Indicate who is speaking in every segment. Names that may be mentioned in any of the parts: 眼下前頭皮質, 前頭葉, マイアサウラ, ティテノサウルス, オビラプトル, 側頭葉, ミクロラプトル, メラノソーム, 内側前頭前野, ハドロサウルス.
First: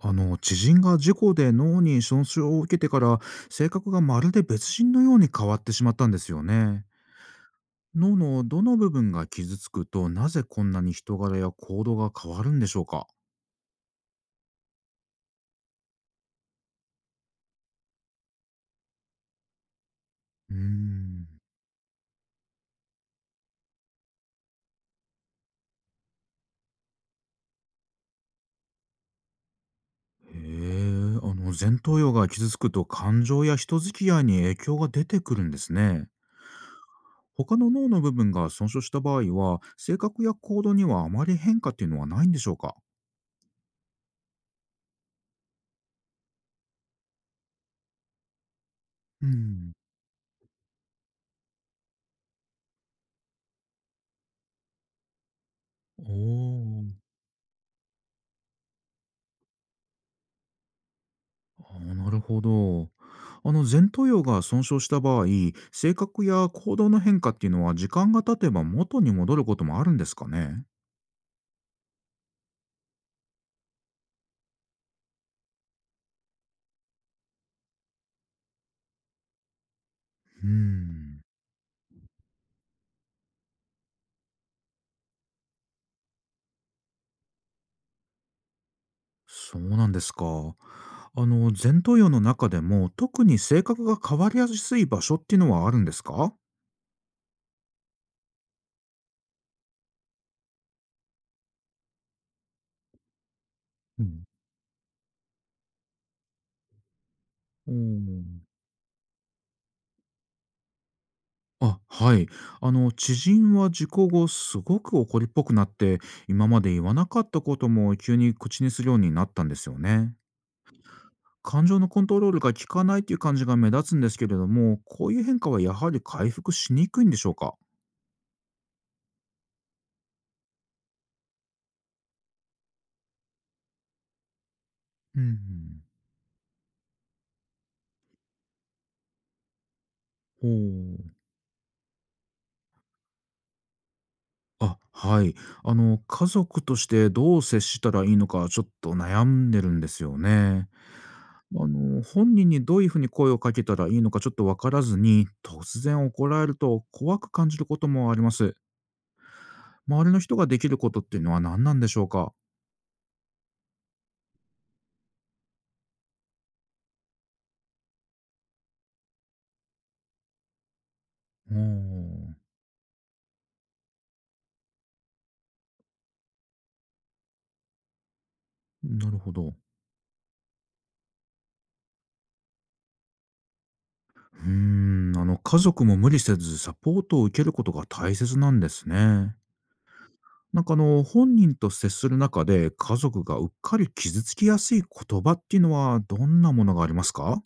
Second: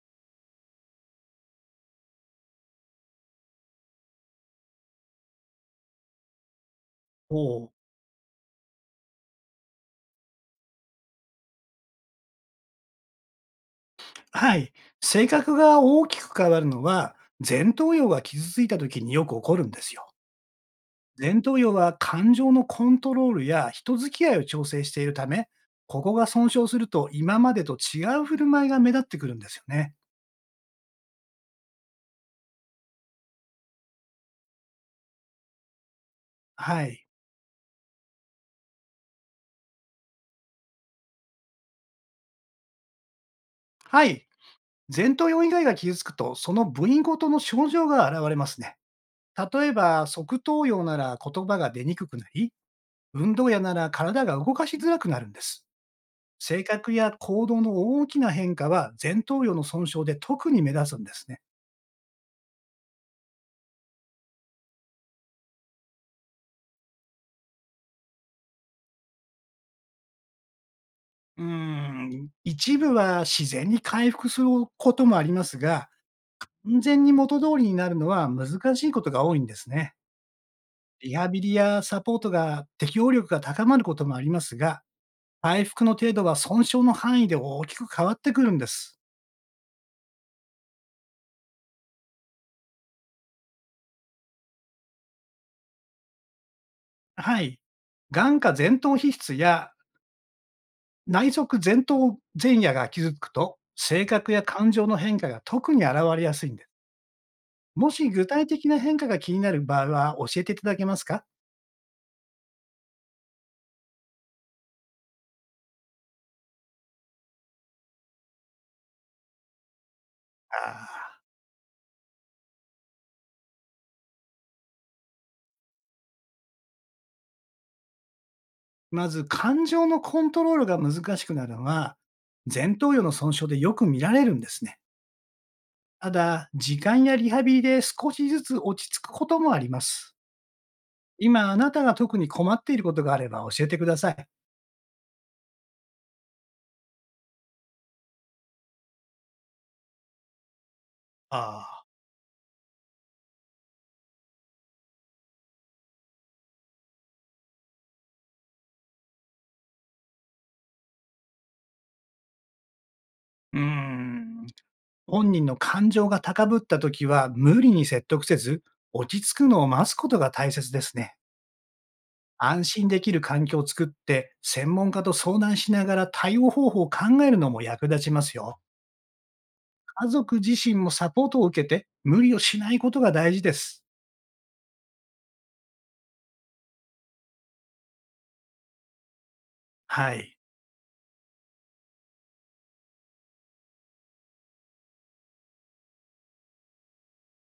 Speaker 1: あの知人が事故で脳に損傷を受けてから性格がまるで別人のように変わってしまったんですよね。
Speaker 2: おお、
Speaker 1: 脳のどの部分が傷つくとなぜこんなに人柄や行動が変わるんでしょうか？
Speaker 2: はい。性格が大きく変わるのは、前頭葉が傷ついた時によく起こるんですよ。
Speaker 1: うーん。
Speaker 2: 前頭葉は感情のコントロールや人付き合いを調整しているため、ここが損傷すると今までと違う振る舞いが目立ってくるんですよね。
Speaker 1: へえ。あの前頭葉が傷つくと感情や人付き合いに影響が出てくるんですね。
Speaker 2: はい。
Speaker 1: 他の脳の部分が損傷した場合は性格や行動にはあまり変化っていうのはないんでしょうか？
Speaker 2: はい。前頭葉以外が傷つくと、その部位ごとの症状が現れますね。
Speaker 1: う
Speaker 2: 例
Speaker 1: ん。
Speaker 2: えば、側頭葉なら言葉が出にくくなり、運動やなら体が動かしづらくなるんです。
Speaker 1: お
Speaker 2: 性
Speaker 1: ー。
Speaker 2: 格や行動の大きな変化は前頭葉の損傷で特に目立つんですね。
Speaker 1: あーなるほど。あの前頭葉が損傷した場合性格や行動の変化っていうのは時間が経てば元に戻ることもあるんですかね？
Speaker 2: うーん、一部は自然に回復することもありますが、完全に元通りになるのは難しいことが多いんですね。
Speaker 1: うー
Speaker 2: リ
Speaker 1: ん。
Speaker 2: ハビリやサポートが適応力が高まることもありますが、回復の程度は損傷の範囲で大きく変わってくるんです。
Speaker 1: そうなんですか。あの前頭葉の中でも特に性格が変わりやすい場所っていうのはあるんですか？
Speaker 2: はい。眼下前頭皮質や内側前頭前野が傷つくと、
Speaker 1: う
Speaker 2: 性
Speaker 1: ん、
Speaker 2: 格や感情の変化が特に現れやすいんです。
Speaker 1: お
Speaker 2: もし
Speaker 1: ー。
Speaker 2: 具体的な変化が気になる場合は教えていただけますか？
Speaker 1: あ、はい。あの知人は事故後すごく怒りっぽくなって今まで言わなかったことも急に口にするようになったんですよね。
Speaker 2: あー
Speaker 1: 感情のコントロールが効かないっていう感じが目立つんですけれども、こういう変化はやはり回復しにくいんでしょうか？
Speaker 2: まず、感情のコントロールが難しくなるのは、前頭葉の損傷でよく見られるんですね。
Speaker 1: うん。
Speaker 2: ただ、時間やリハビリで少しずつ落ち着くこともあります。
Speaker 1: ほう。
Speaker 2: 今、あなたが特に困っていることがあれば教えてください。
Speaker 1: あ、はい。家族としてどう接したらいいのか、ちょっと悩んでるんですよね。
Speaker 2: ああ、
Speaker 1: 本人にどういうふうに声をかけたらいいのかちょっとわからずに、突然怒られると怖く感じることもあります。周りの人ができることっていうのは何なんでしょうか？
Speaker 2: うーん。本人の感情が高ぶったときは、無理に説得せず、落ち着くのを待つことが大切ですね。
Speaker 1: おあ、
Speaker 2: 安心できる環境を作って、専門家と相談しながら対応方法を考えるのも役立ちますよ。
Speaker 1: なるほど。
Speaker 2: 家族自身もサポートを受けて、無理をしないことが大事です。
Speaker 1: うーん、家族も無理せずサポートを受けることが大切なんですね。
Speaker 2: はい。
Speaker 1: なんか本人と接する中で家族がうっかり傷つきやすい言葉っていうのはどんなものがありますか？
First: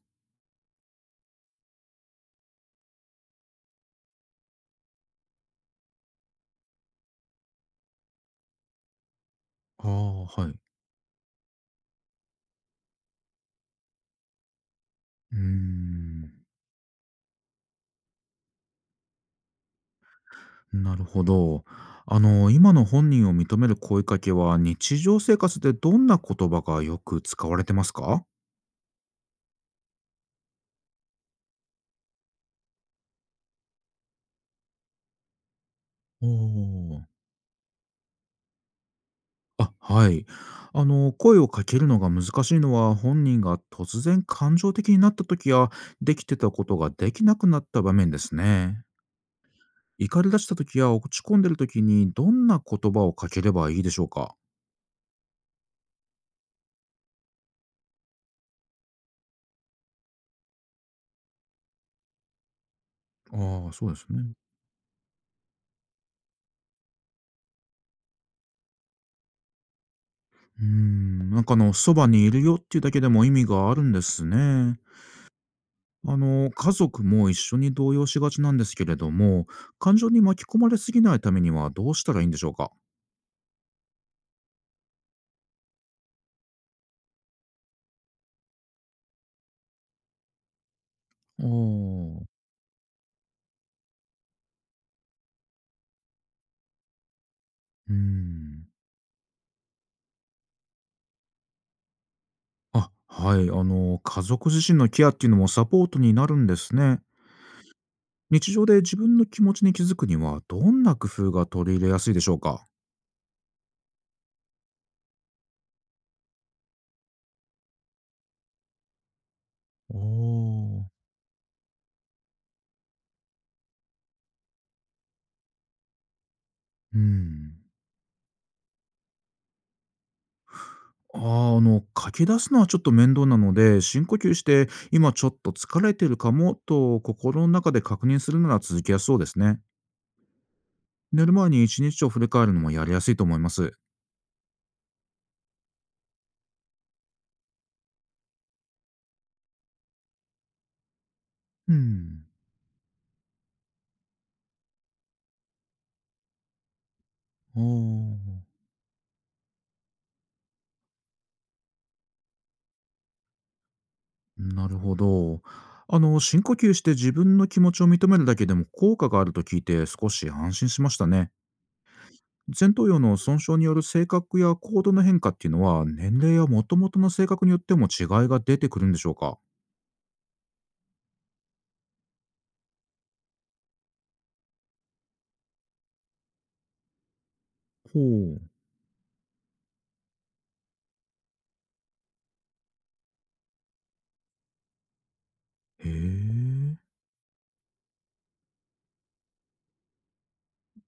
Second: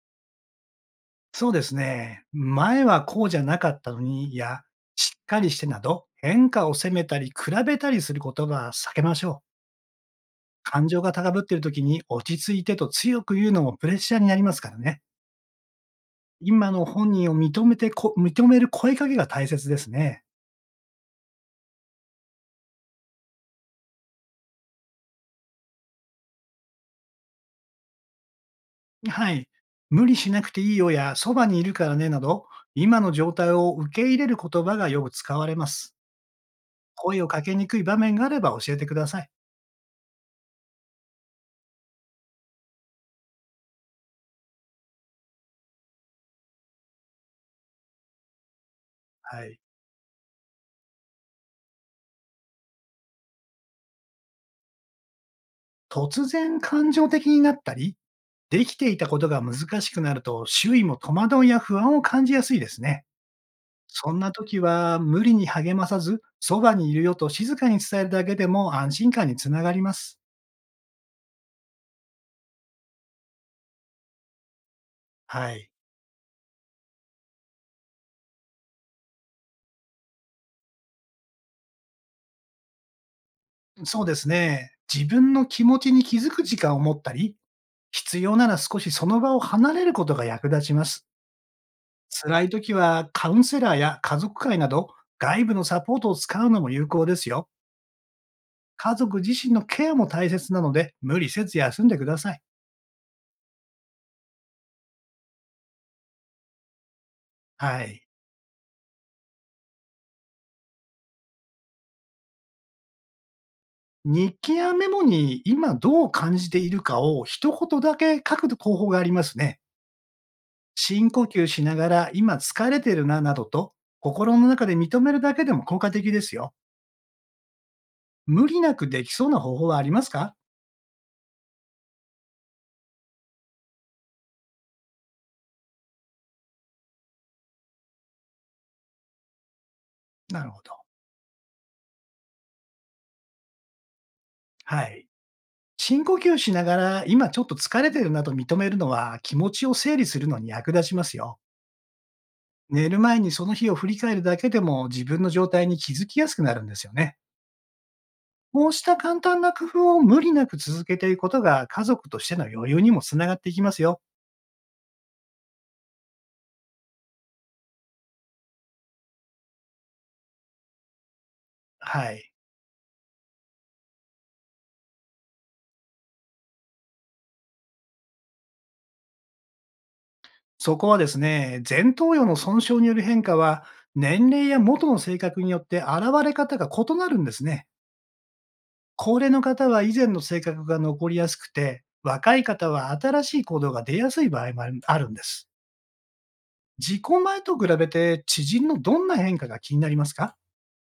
Speaker 2: そうですね。前はこうじゃなかったのに、いや、しっかりしてなど、変化を責めたり、比べたりすることは避けましょう。
Speaker 1: ああ、はい。う
Speaker 2: 感情が高ぶっている時に落ち着いてと強く言うのもプレッシャーになりますからね。
Speaker 1: ーん、
Speaker 2: 今の本人を認めてこ認める声かけが大切ですね。
Speaker 1: なるほど。今の本人を認める声かけは日常生活でどんな言葉がよく使われてますか？
Speaker 2: はい。無理しなくていいよや、そばにいるからねなど、今の状態を受け入れる言葉がよく使われます。
Speaker 1: おおー。
Speaker 2: 声をかけにくい場面があれば教えてください。
Speaker 1: あ、はい。声をかけるのが難しいのは、本人が突然感情的になった時や、できてたことができなくなった場面ですね。
Speaker 2: はい。
Speaker 1: 怒り出した時や落ち込んでる時に、どんな言葉をかければいいでしょうか？
Speaker 2: 突然感情的になったり、できていたことが難しくなると、周囲も戸惑いや不安を感じやすいですね。
Speaker 1: ああ、そうです
Speaker 2: そんな
Speaker 1: ね。
Speaker 2: 時は、無理に励まさず、そばにいるよと静かに伝えるだけでも安心感につながります。
Speaker 1: うーん、なんかそばにいるよっていうだけでも意味があるんですね。
Speaker 2: はい。
Speaker 1: 家族も一緒に動揺しがちなんですけれども、感情に巻き込まれすぎないためにはどうしたらいいんでしょうか？
Speaker 2: そうですね。自分の気持ちに気づく時間を持ったり、必要なら少しその場を離れることが役立ちます。
Speaker 1: ああ、う
Speaker 2: 辛い時はカウンセラーや家族会など外部のサポートを使うのも有効ですよ。
Speaker 1: ーん。
Speaker 2: 家族自身のケアも大切なので無理せず休んでください。
Speaker 1: あ、はい。家族自身のケアっていうのもサポートになるんですね。
Speaker 2: はい。
Speaker 1: 日常で自分の気持ちに気づくには、どんな工夫が取り入れやすいでしょうか？
Speaker 2: 日記やメモに今どう感じているかを一言だけ書く方法がありますね。
Speaker 1: おお。う
Speaker 2: 深呼吸しながら今疲れてるななどと心の中で認めるだけでも効果的ですよ。
Speaker 1: ーん。
Speaker 2: 無理なくできそうな方法はありますか？
Speaker 1: ああ、書き出すのはちょっと面倒なので、深呼吸して、今ちょっと疲れてるかもと心の中で確認するなら続きやすそうですね。
Speaker 2: なるほど。
Speaker 1: 寝る前に一日を振り返るのもやりやすいと思います。
Speaker 2: はい。深呼吸しながら、今ちょっと疲れてるなと認めるのは、気持ちを整理するのに役立ちますよ。
Speaker 1: うん。
Speaker 2: 寝る前にその日を振り返るだけでも自分の状態に気づきやすくなるんですよね。
Speaker 1: おお。
Speaker 2: こうした簡単な工夫を無理なく続けていくことが家族としての余裕にもつながっていきますよ。
Speaker 1: なるほど。深呼吸して自分の気持ちを認めるだけでも効果があると聞いて少し安心しましたね。
Speaker 2: はい。
Speaker 1: 前頭葉の損傷による性格や行動の変化っていうのは年齢や元々の性格によっても違いが出てくるんでしょうか？
Speaker 2: そこはですね、前頭葉の損傷による変化は、年齢や元の性格によって現れ方が異なるんですね。
Speaker 1: ほう。
Speaker 2: 高齢の方は以前の性格が残りやすくて、若い方は新しい行動が出やすい場合もあるんです。
Speaker 1: へえ。
Speaker 2: 自己前と比べて知人のどんな変化が気になりますか？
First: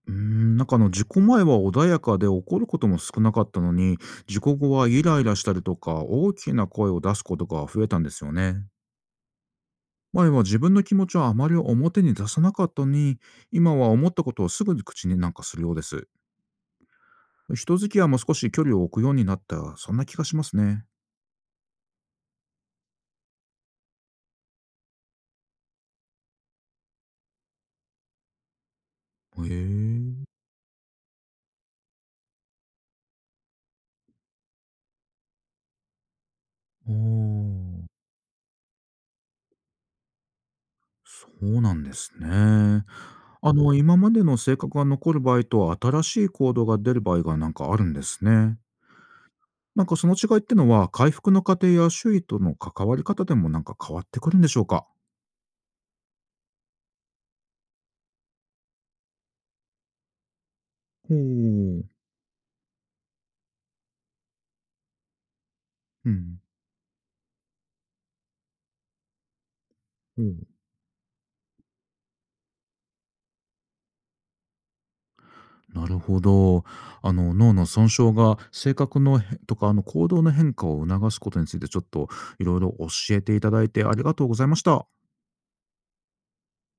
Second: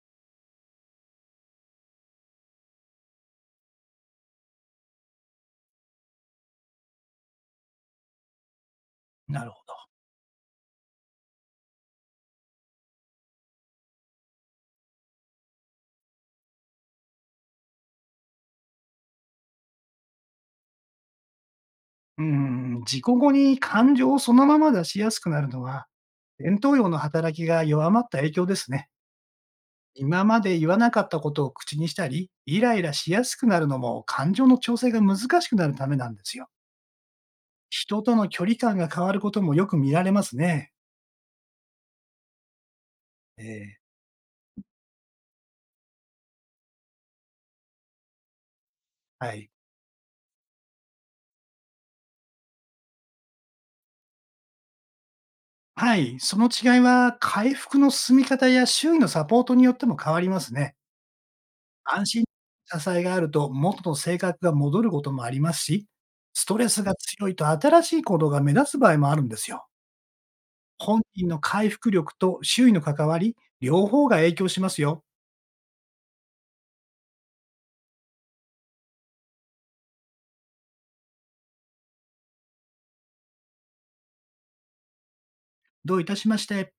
Speaker 1: うーん、なんか事故前は穏やかで怒ることも少なかったのに、事故後はイライラしたりとか大きな声を出すことが増えたんですよね。
Speaker 2: なるほど。
Speaker 1: 前は自分の気持ちをあまり表に出さなかったのに、今は思ったことをすぐに口になんかするようです。人付き合いも少し距離を置くようになった、そんな気がしますね。
Speaker 2: うーん、自己後に感情をそのまま出しやすくなるのは、伝統用の働きが弱まった影響ですね。
Speaker 1: へ
Speaker 2: 今
Speaker 1: え。
Speaker 2: まで言わなかったことを口にしたり、イライラしやすくなるのも感情の調整が難しくなるためなんですよ。
Speaker 1: ああ、
Speaker 2: 人との距離感が変わることもよく見られますね。
Speaker 1: そうなんですね。
Speaker 2: えー
Speaker 1: 今までの性格が残る場合と新しい行動が出る場合がなんかあるんですね。
Speaker 2: はい。
Speaker 1: なんかその違いってのは、回復の過程や周囲との関わり方でもなんか変わってくるんでしょうか？
Speaker 2: はい、その違いは回復の進み方や周囲のサポートによっても変わりますね。
Speaker 1: ほう。
Speaker 2: 安心、支えがあると元の性格が戻ることもありますし、
Speaker 1: うん。
Speaker 2: ストレスが強いと新しい行動が目立つ場合もあるんですよ。
Speaker 1: ほう。
Speaker 2: 本人の回復力と周囲の関わり、両方が影響しますよ。
Speaker 1: なるほど。あの脳の損傷が性格の変とか行動の変化を促すことについてちょっといろいろ教えていただいてありがとうございました。
Speaker 2: どういたしまして。